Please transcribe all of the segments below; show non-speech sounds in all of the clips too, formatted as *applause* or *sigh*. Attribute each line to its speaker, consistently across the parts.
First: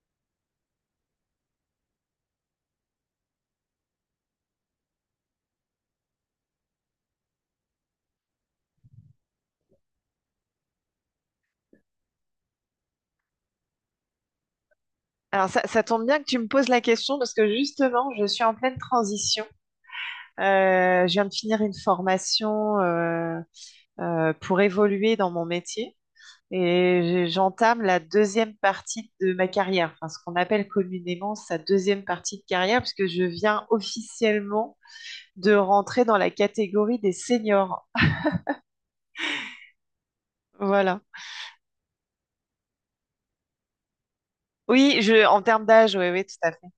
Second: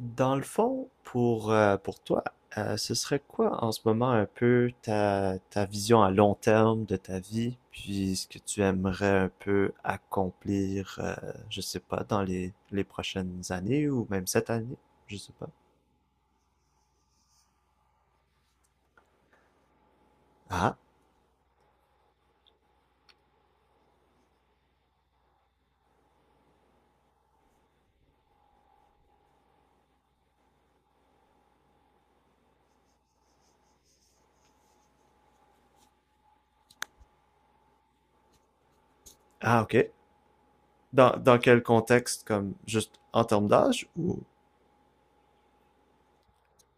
Speaker 1: Dans le fond, pour toi, ce serait quoi en ce moment un peu ta vision à long terme de ta vie, puis ce que tu aimerais un peu accomplir, je sais pas, dans les prochaines années ou même cette année, je sais pas.
Speaker 2: Alors ça tombe bien que tu me poses la question parce que justement, je suis en pleine transition.
Speaker 1: Ah,
Speaker 2: Je viens de finir une formation pour évoluer dans mon métier et j'entame la deuxième partie de ma carrière, enfin ce qu'on appelle communément sa deuxième partie de carrière, puisque je viens officiellement de rentrer dans la catégorie des seniors.
Speaker 1: ah, ok.
Speaker 2: Voilà.
Speaker 1: Dans quel contexte, comme juste en termes d'âge ou...
Speaker 2: Oui, en termes d'âge, oui, oui, tout à fait.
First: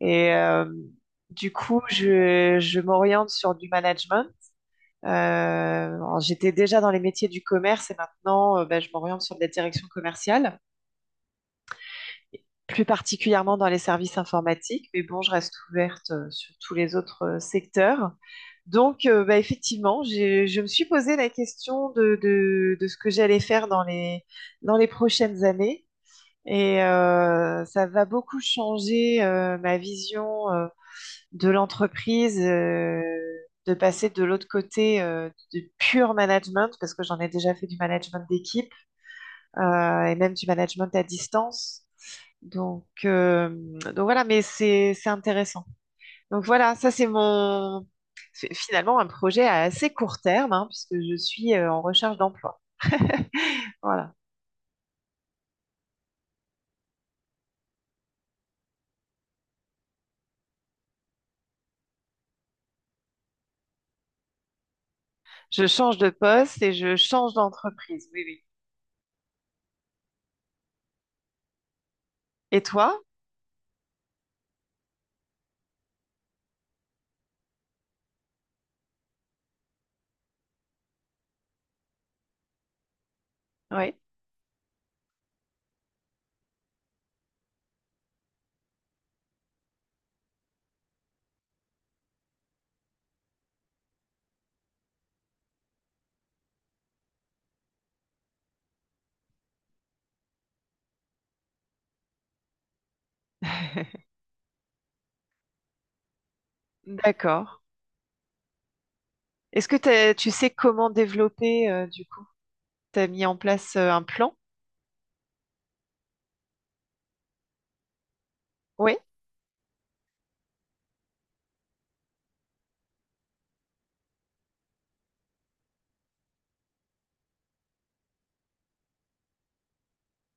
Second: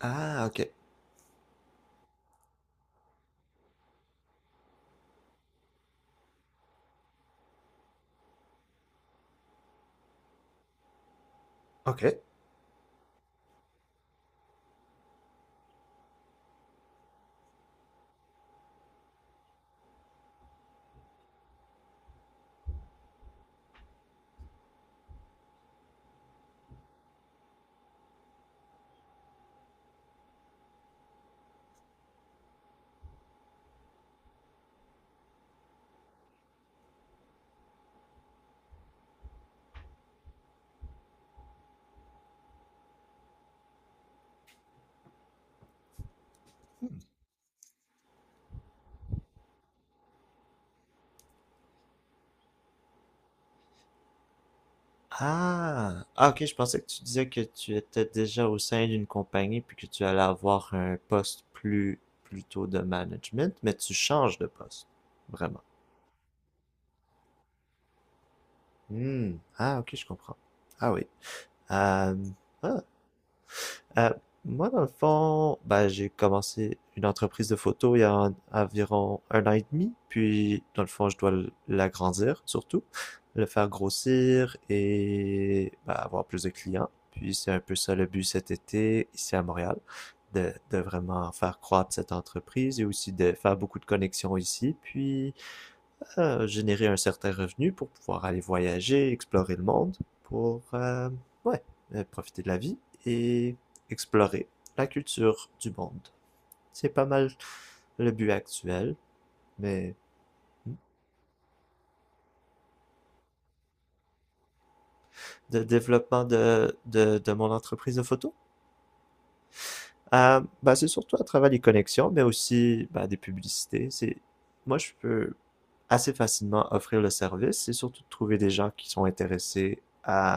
Speaker 2: Et
Speaker 1: Ah, ok,
Speaker 2: du coup, je m'oriente sur du management. Euh, alors, j'étais déjà dans les métiers du commerce et maintenant, ben, je m'oriente sur de la direction commerciale,
Speaker 1: ok.
Speaker 2: et plus particulièrement dans les services informatiques, mais bon, je reste ouverte sur tous les autres secteurs. Donc, bah, effectivement, je me suis posé la question de ce que j'allais faire dans dans les prochaines années. Et ça va beaucoup changer ma vision de l'entreprise, de passer de l'autre côté du pur management, parce que j'en ai déjà fait du management d'équipe et même du management à distance. Donc, euh, donc voilà, mais c'est intéressant. Donc voilà, ça c'est mon c'est finalement un projet à assez court terme, hein, puisque je suis en recherche d'emploi. *laughs* Voilà,
Speaker 1: Ah! Ah, ok, je pensais que tu disais que tu étais déjà au sein d'une compagnie puis que tu allais avoir un poste plus plutôt de management, mais tu changes de poste. Vraiment.
Speaker 2: je change de poste et je change d'entreprise. Oui, oui.
Speaker 1: Hmm. Ah, ok, je comprends. Ah oui. Euh,
Speaker 2: Et
Speaker 1: ah,
Speaker 2: toi?
Speaker 1: Euh, moi, dans le fond, ben, j'ai commencé une entreprise de photo il y a environ un an et demi, puis dans le fond, je dois l'agrandir surtout, le faire
Speaker 2: Oui.
Speaker 1: grossir et ben, avoir plus de clients. Puis c'est un peu ça le but cet été ici à Montréal, de vraiment faire croître cette entreprise et aussi de faire beaucoup de connexions ici, puis à générer un certain revenu pour pouvoir aller voyager, explorer le monde, pour ouais, profiter de la vie et
Speaker 2: *laughs*
Speaker 1: explorer la culture du monde. C'est pas mal
Speaker 2: D'accord.
Speaker 1: le but actuel,
Speaker 2: Est-ce que
Speaker 1: mais
Speaker 2: tu sais
Speaker 1: hmm,
Speaker 2: comment développer du coup? T'as mis en place un plan?
Speaker 1: de développement de mon entreprise de photo.
Speaker 2: Oui.
Speaker 1: Bah, c'est surtout à travers les connexions, mais aussi bah, des publicités. C'est moi, je peux assez facilement offrir le service. C'est surtout de trouver des gens qui sont intéressés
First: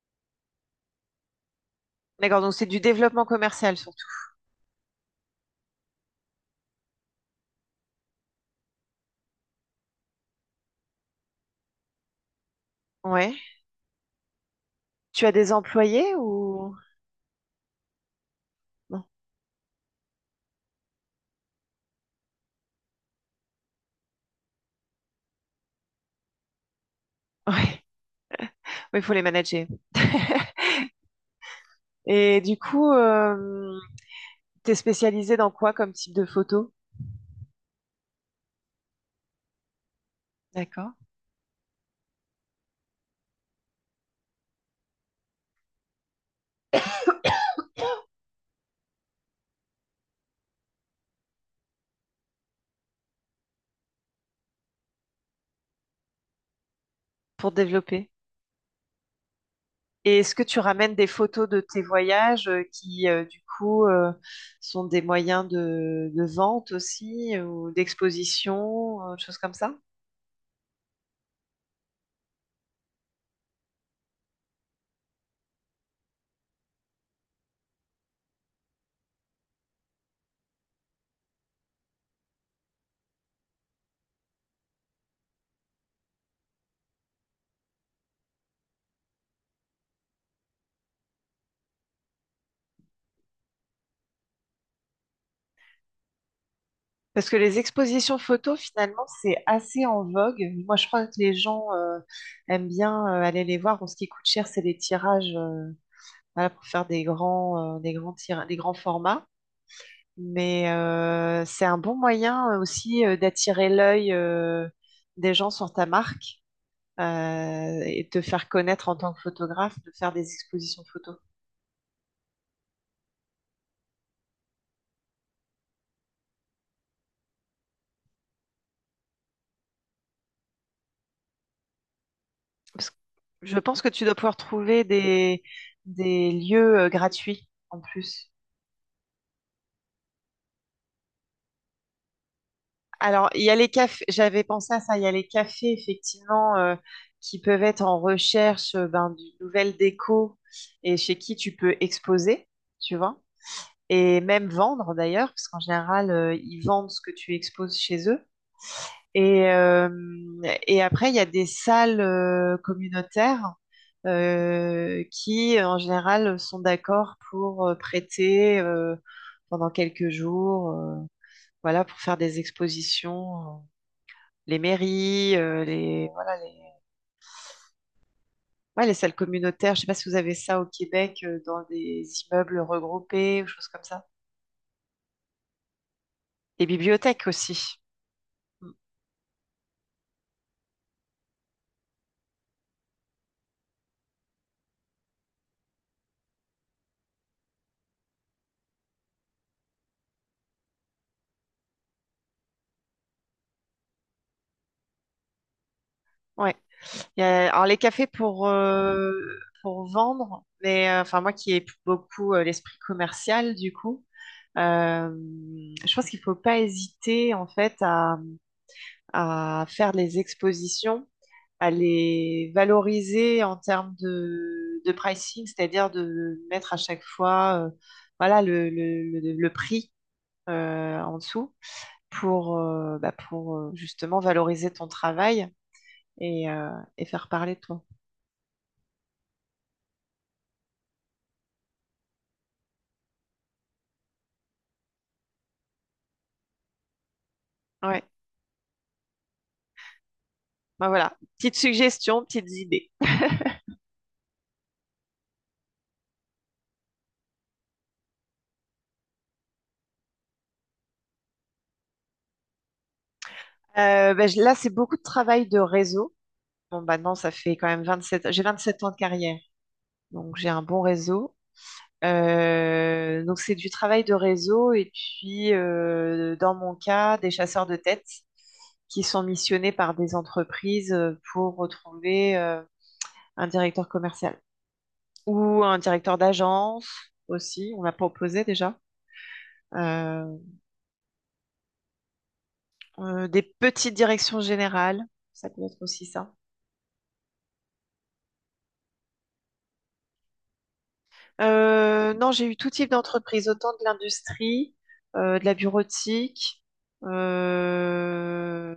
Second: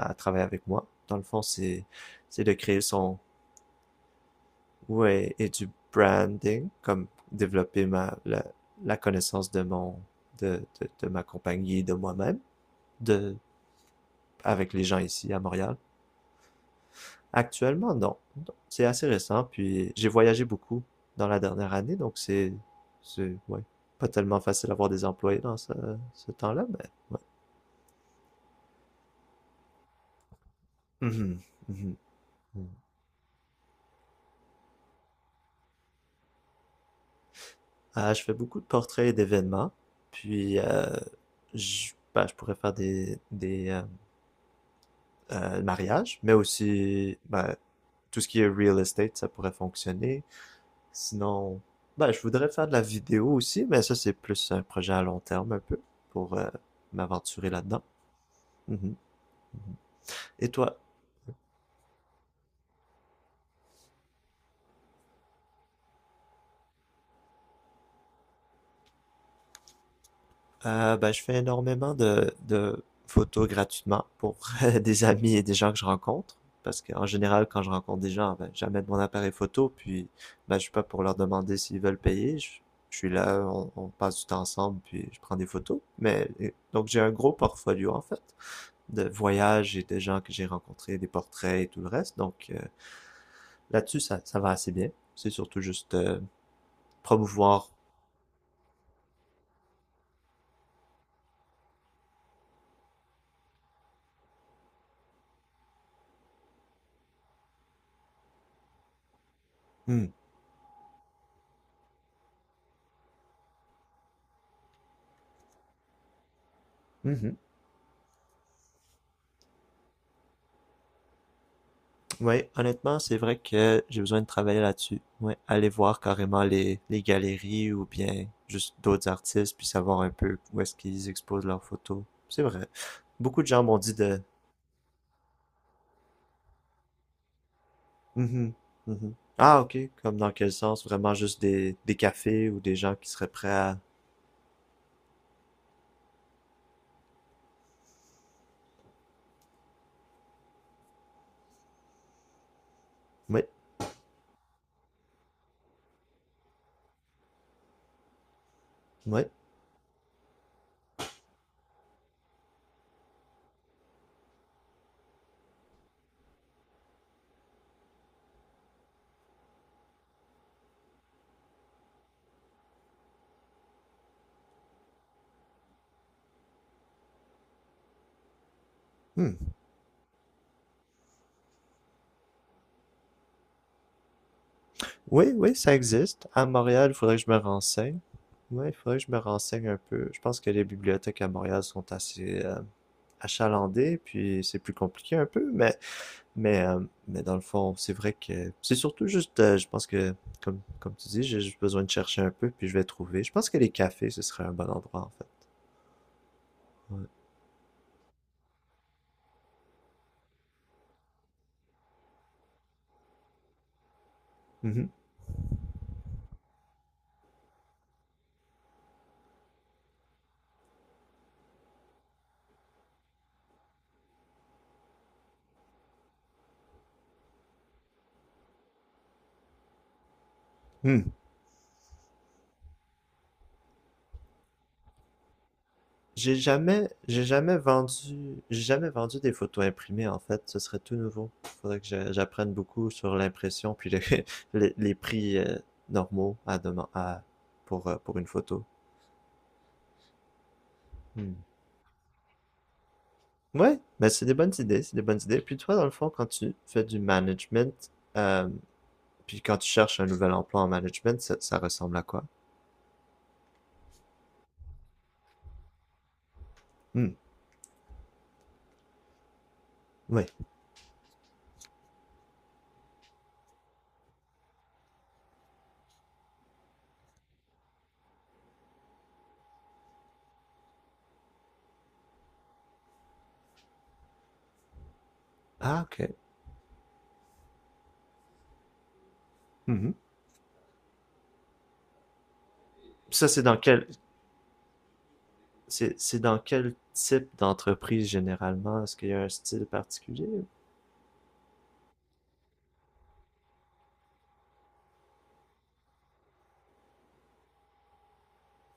Speaker 1: à travailler avec moi. Dans le fond,
Speaker 2: D'accord,
Speaker 1: c'est de
Speaker 2: donc c'est du
Speaker 1: créer son
Speaker 2: développement commercial surtout.
Speaker 1: ouais et du branding, comme développer la connaissance de mon de ma compagnie et de moi-même, de
Speaker 2: Ouais.
Speaker 1: avec les gens
Speaker 2: Tu
Speaker 1: ici
Speaker 2: as
Speaker 1: à
Speaker 2: des
Speaker 1: Montréal.
Speaker 2: employés ou
Speaker 1: Actuellement, non. Non. C'est
Speaker 2: non?
Speaker 1: assez récent, puis j'ai voyagé beaucoup dans la dernière année, donc c'est, ouais, pas tellement facile d'avoir des employés dans ce temps-là, mais ouais.
Speaker 2: *laughs* Ouais. Oui, il faut les manager. *laughs*
Speaker 1: Mhm, mhm,
Speaker 2: Et du
Speaker 1: mhm.
Speaker 2: coup, t'es spécialisé dans quoi comme type de photo?
Speaker 1: Ah, je fais beaucoup de portraits et d'événements, puis
Speaker 2: D'accord.
Speaker 1: je, ben, je pourrais faire des mariages, mais aussi ben, tout ce qui est real estate, ça pourrait fonctionner. Sinon, ben, je voudrais faire de la vidéo aussi, mais ça, c'est plus un projet à long terme un peu pour m'aventurer
Speaker 2: Pour
Speaker 1: là-dedans.
Speaker 2: développer.
Speaker 1: Mhm.
Speaker 2: Et est-ce que
Speaker 1: Et
Speaker 2: tu
Speaker 1: toi?
Speaker 2: ramènes des photos de tes voyages sont des moyens de vente aussi ou d'exposition, choses comme ça?
Speaker 1: Ben, je fais énormément de photos gratuitement pour *laughs* des amis et des gens que je rencontre. Parce qu'en général, quand je rencontre des gens, ben, j'amène mon appareil photo, puis ben, je suis pas pour leur demander s'ils veulent payer. Je suis là, on passe du temps ensemble, puis je prends des photos. Mais, donc j'ai un gros portfolio en fait. De voyages et de gens que j'ai rencontrés, des portraits et tout le reste. Donc là-dessus, ça va assez bien. C'est surtout juste
Speaker 2: Parce que les
Speaker 1: promouvoir.
Speaker 2: expositions photos, finalement, c'est assez en vogue. Moi, je crois que les gens aiment bien aller les voir. Bon, ce qui coûte cher, c'est les tirages voilà, pour faire des grands tira- des grands formats.
Speaker 1: Hmm.
Speaker 2: Mais c'est un bon moyen aussi d'attirer l'œil des gens sur ta marque
Speaker 1: Mhm.
Speaker 2: et de te faire connaître en tant que photographe, de faire des expositions photos.
Speaker 1: Ouais, honnêtement, c'est vrai que j'ai besoin de travailler là-dessus. Ouais, aller voir carrément les galeries ou bien juste d'autres artistes, puis savoir un peu où est-ce qu'ils exposent leurs photos. C'est vrai.
Speaker 2: Parce que
Speaker 1: Beaucoup de
Speaker 2: je
Speaker 1: gens m'ont
Speaker 2: pense que
Speaker 1: dit
Speaker 2: tu dois
Speaker 1: de...
Speaker 2: pouvoir trouver des lieux gratuits en plus.
Speaker 1: Mhm, mhm. Ah, ok. Comme dans quel sens? Vraiment juste des cafés ou des gens qui seraient
Speaker 2: Alors, il
Speaker 1: prêts
Speaker 2: y a les
Speaker 1: à...
Speaker 2: cafés, j'avais pensé à ça, il y a les cafés, effectivement, qui peuvent être en recherche ben, d'une nouvelle déco et chez qui tu peux exposer, tu vois,
Speaker 1: Oui,
Speaker 2: et même vendre d'ailleurs, parce qu'en général, ils vendent ce que tu exposes chez eux.
Speaker 1: oui.
Speaker 2: Et, euh, et après, il y a des salles communautaires qui, en général, sont d'accord pour prêter pendant quelques jours, voilà, pour faire des expositions. Les mairies, voilà, ouais, les salles
Speaker 1: Hmm.
Speaker 2: communautaires. Je sais pas si vous avez ça au Québec, dans des immeubles regroupés ou choses comme ça.
Speaker 1: Oui, oui, ça existe. À
Speaker 2: Les
Speaker 1: Montréal, il faudrait que
Speaker 2: bibliothèques
Speaker 1: je me
Speaker 2: aussi.
Speaker 1: renseigne.
Speaker 2: Mm.
Speaker 1: Ouais, faudrait que je me renseigne un peu. Je pense que les bibliothèques à Montréal sont assez achalandées, puis c'est plus compliqué un peu, mais mais euh, mais dans le fond, c'est vrai que c'est surtout juste, je pense que comme comme tu dis, j'ai juste besoin de chercher un peu, puis je vais trouver. Je pense que les cafés, ce serait un bon endroit en fait.
Speaker 2: Ouais.
Speaker 1: Ouais.
Speaker 2: Alors les cafés pour vendre, mais enfin moi qui ai beaucoup l'esprit commercial du coup,
Speaker 1: Mhm.
Speaker 2: euh, je pense qu'il faut pas hésiter en fait à faire les expositions, à les valoriser en termes de pricing, c'est-à-dire de mettre à chaque fois voilà le prix
Speaker 1: Hmm.
Speaker 2: en dessous pour, pour justement valoriser ton travail et, euh, et faire parler de toi.
Speaker 1: J'ai jamais vendu des photos imprimées en fait. Ce serait tout nouveau. Faudrait que j'apprenne beaucoup sur l'impression puis le- *laughs* les prix normaux à
Speaker 2: Ouais.
Speaker 1: pour une photo.
Speaker 2: Ben voilà,
Speaker 1: Hmm.
Speaker 2: petites suggestions, petites idées.
Speaker 1: Ouais, mais c'est des bonnes idées, c'est des bonnes idées. Puis toi, dans le fond, quand tu fais du management, euh, puis quand tu cherches un nouvel emploi en management, ça ressemble à quoi?
Speaker 2: Ben, là, c'est beaucoup de travail de réseau. Bon,
Speaker 1: Hmm.
Speaker 2: maintenant, ça fait quand même 27 j'ai 27 ans de carrière,
Speaker 1: Ouais.
Speaker 2: donc j'ai un bon réseau. Donc, c'est du travail de réseau et puis, dans mon cas, des chasseurs de tête qui sont missionnés par des entreprises pour retrouver un directeur commercial ou un
Speaker 1: Ah, ok.
Speaker 2: directeur d'agence aussi, on m'a proposé déjà.
Speaker 1: Mhm.
Speaker 2: Euh,
Speaker 1: Ça,
Speaker 2: des petites directions générales, ça peut être aussi
Speaker 1: c'est
Speaker 2: ça.
Speaker 1: dans quel type d'entreprise généralement? Est-ce qu'il y a un style particulier.
Speaker 2: Non, j'ai eu tout type d'entreprise, autant de l'industrie, de la bureautique, euh,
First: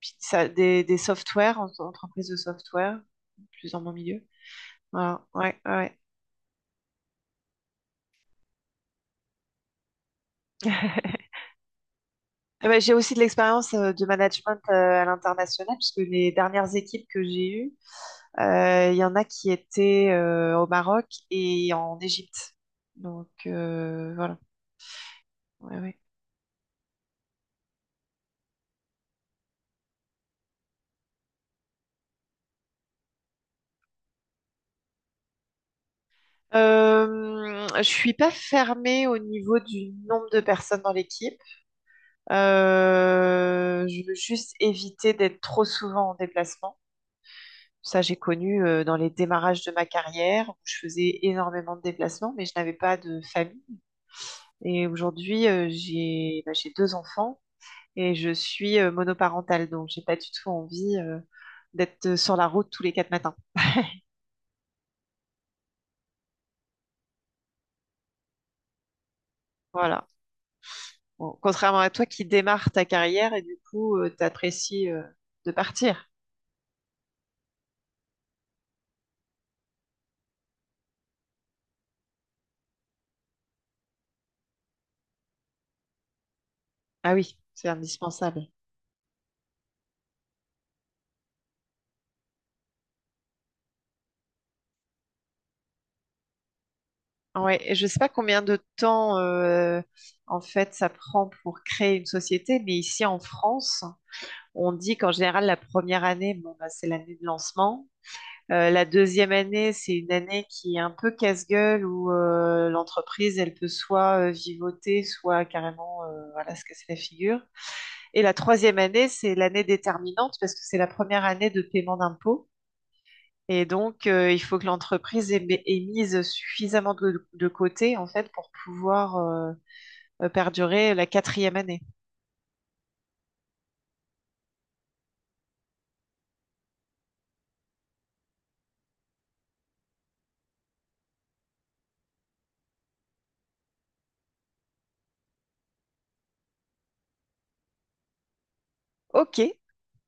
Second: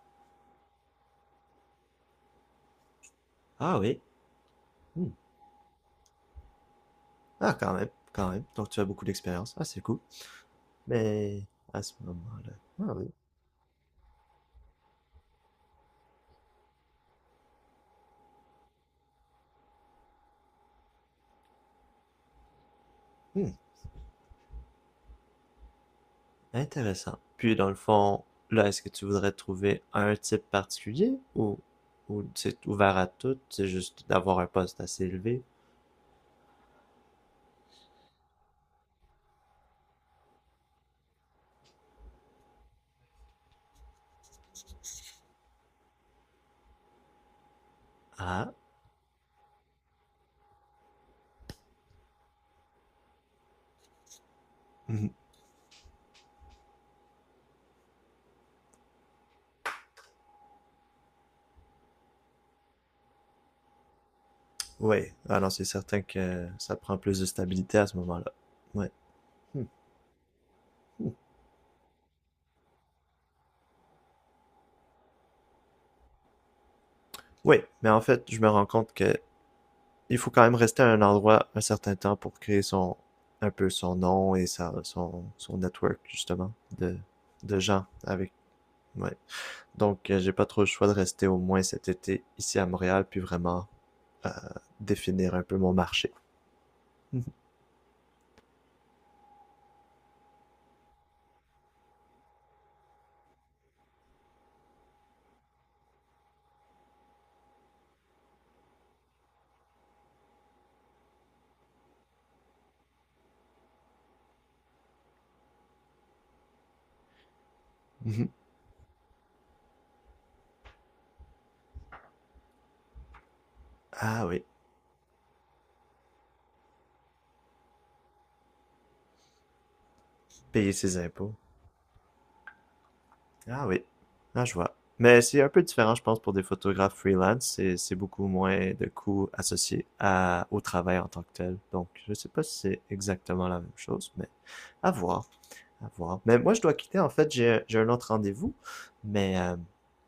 Speaker 2: puis des softwares, entreprises de software, plus
Speaker 1: Ah
Speaker 2: dans mon
Speaker 1: oui.
Speaker 2: milieu.
Speaker 1: Hmm.
Speaker 2: Voilà, ouais, ouais.
Speaker 1: Ah, quand même, quand même. Donc, tu as beaucoup d'expérience. Ah, c'est cool.
Speaker 2: *laughs*
Speaker 1: Mais à ce moment-là.
Speaker 2: Eh ben,
Speaker 1: Ah
Speaker 2: j'ai
Speaker 1: oui.
Speaker 2: aussi de l'expérience de management à l'international, puisque les dernières équipes que j'ai eues, il y en a qui étaient au Maroc et en Égypte.
Speaker 1: Hmm.
Speaker 2: Voilà. Ouais, ouais.
Speaker 1: Intéressant. Puis, dans le fond, là, est-ce que tu voudrais trouver un type particulier ou c'est ouvert à tout? C'est juste d'avoir un poste assez élevé?
Speaker 2: Je suis pas fermée au niveau du nombre de personnes dans l'équipe. Je veux juste éviter d'être trop souvent en déplacement. Ça, j'ai
Speaker 1: Ah. *laughs*
Speaker 2: connu dans les démarrages de ma carrière où je faisais énormément de déplacements, mais je n'avais pas de famille. Et
Speaker 1: Hmm.
Speaker 2: aujourd'hui, j'ai deux enfants et je suis monoparentale, donc j'ai pas du tout envie d'être sur la route tous les quatre matins. *laughs*
Speaker 1: Oui. Ah non, c'est certain que ça prend plus de stabilité à ce moment-là. Ouais. Hmm.
Speaker 2: Voilà.
Speaker 1: Hmm.
Speaker 2: Bon, contrairement à toi qui démarre ta carrière et du coup, t'apprécies de partir.
Speaker 1: Oui, mais en fait, je me rends compte que il faut quand même rester à un endroit un certain temps pour créer son un peu son nom et son network justement de,
Speaker 2: Ah oui,
Speaker 1: de
Speaker 2: c'est
Speaker 1: gens avec
Speaker 2: indispensable.
Speaker 1: ouais. Donc j'ai pas trop le choix de rester au moins cet été ici à Montréal puis vraiment euh, définir un peu mon marché.
Speaker 2: Ah
Speaker 1: *laughs*
Speaker 2: ouais, et je sais pas combien de temps en fait ça prend pour créer une société, mais ici en France, on dit qu'en général la première année, bon, bah, c'est l'année de lancement. La deuxième année, c'est une année qui est un peu casse-gueule où l'entreprise, elle peut soit vivoter, soit carrément voilà, se casser la figure. Et la troisième année, c'est l'année déterminante parce que c'est la première année de paiement d'impôts. Et donc,
Speaker 1: Ah
Speaker 2: il
Speaker 1: oui,
Speaker 2: faut que l'entreprise ait mise suffisamment de côté, en fait, pour pouvoir
Speaker 1: payer
Speaker 2: perdurer
Speaker 1: ses
Speaker 2: la
Speaker 1: impôts.
Speaker 2: quatrième année.
Speaker 1: Ah oui, ah je vois. Mais c'est un peu différent, je pense, pour des photographes freelance. C'est beaucoup moins de coûts associés à, au travail en tant que tel. Donc, je sais pas si c'est exactement la même chose, mais à voir. À voir. Mais moi, je dois quitter. En fait, j'ai un autre rendez-vous. Mais, euh,
Speaker 2: OK,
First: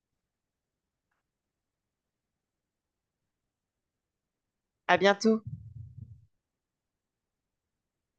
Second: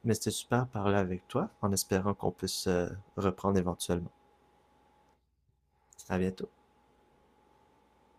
Speaker 1: mais c'était super de parler avec toi en espérant qu'on puisse reprendre éventuellement.
Speaker 2: à bientôt.
Speaker 1: À bientôt.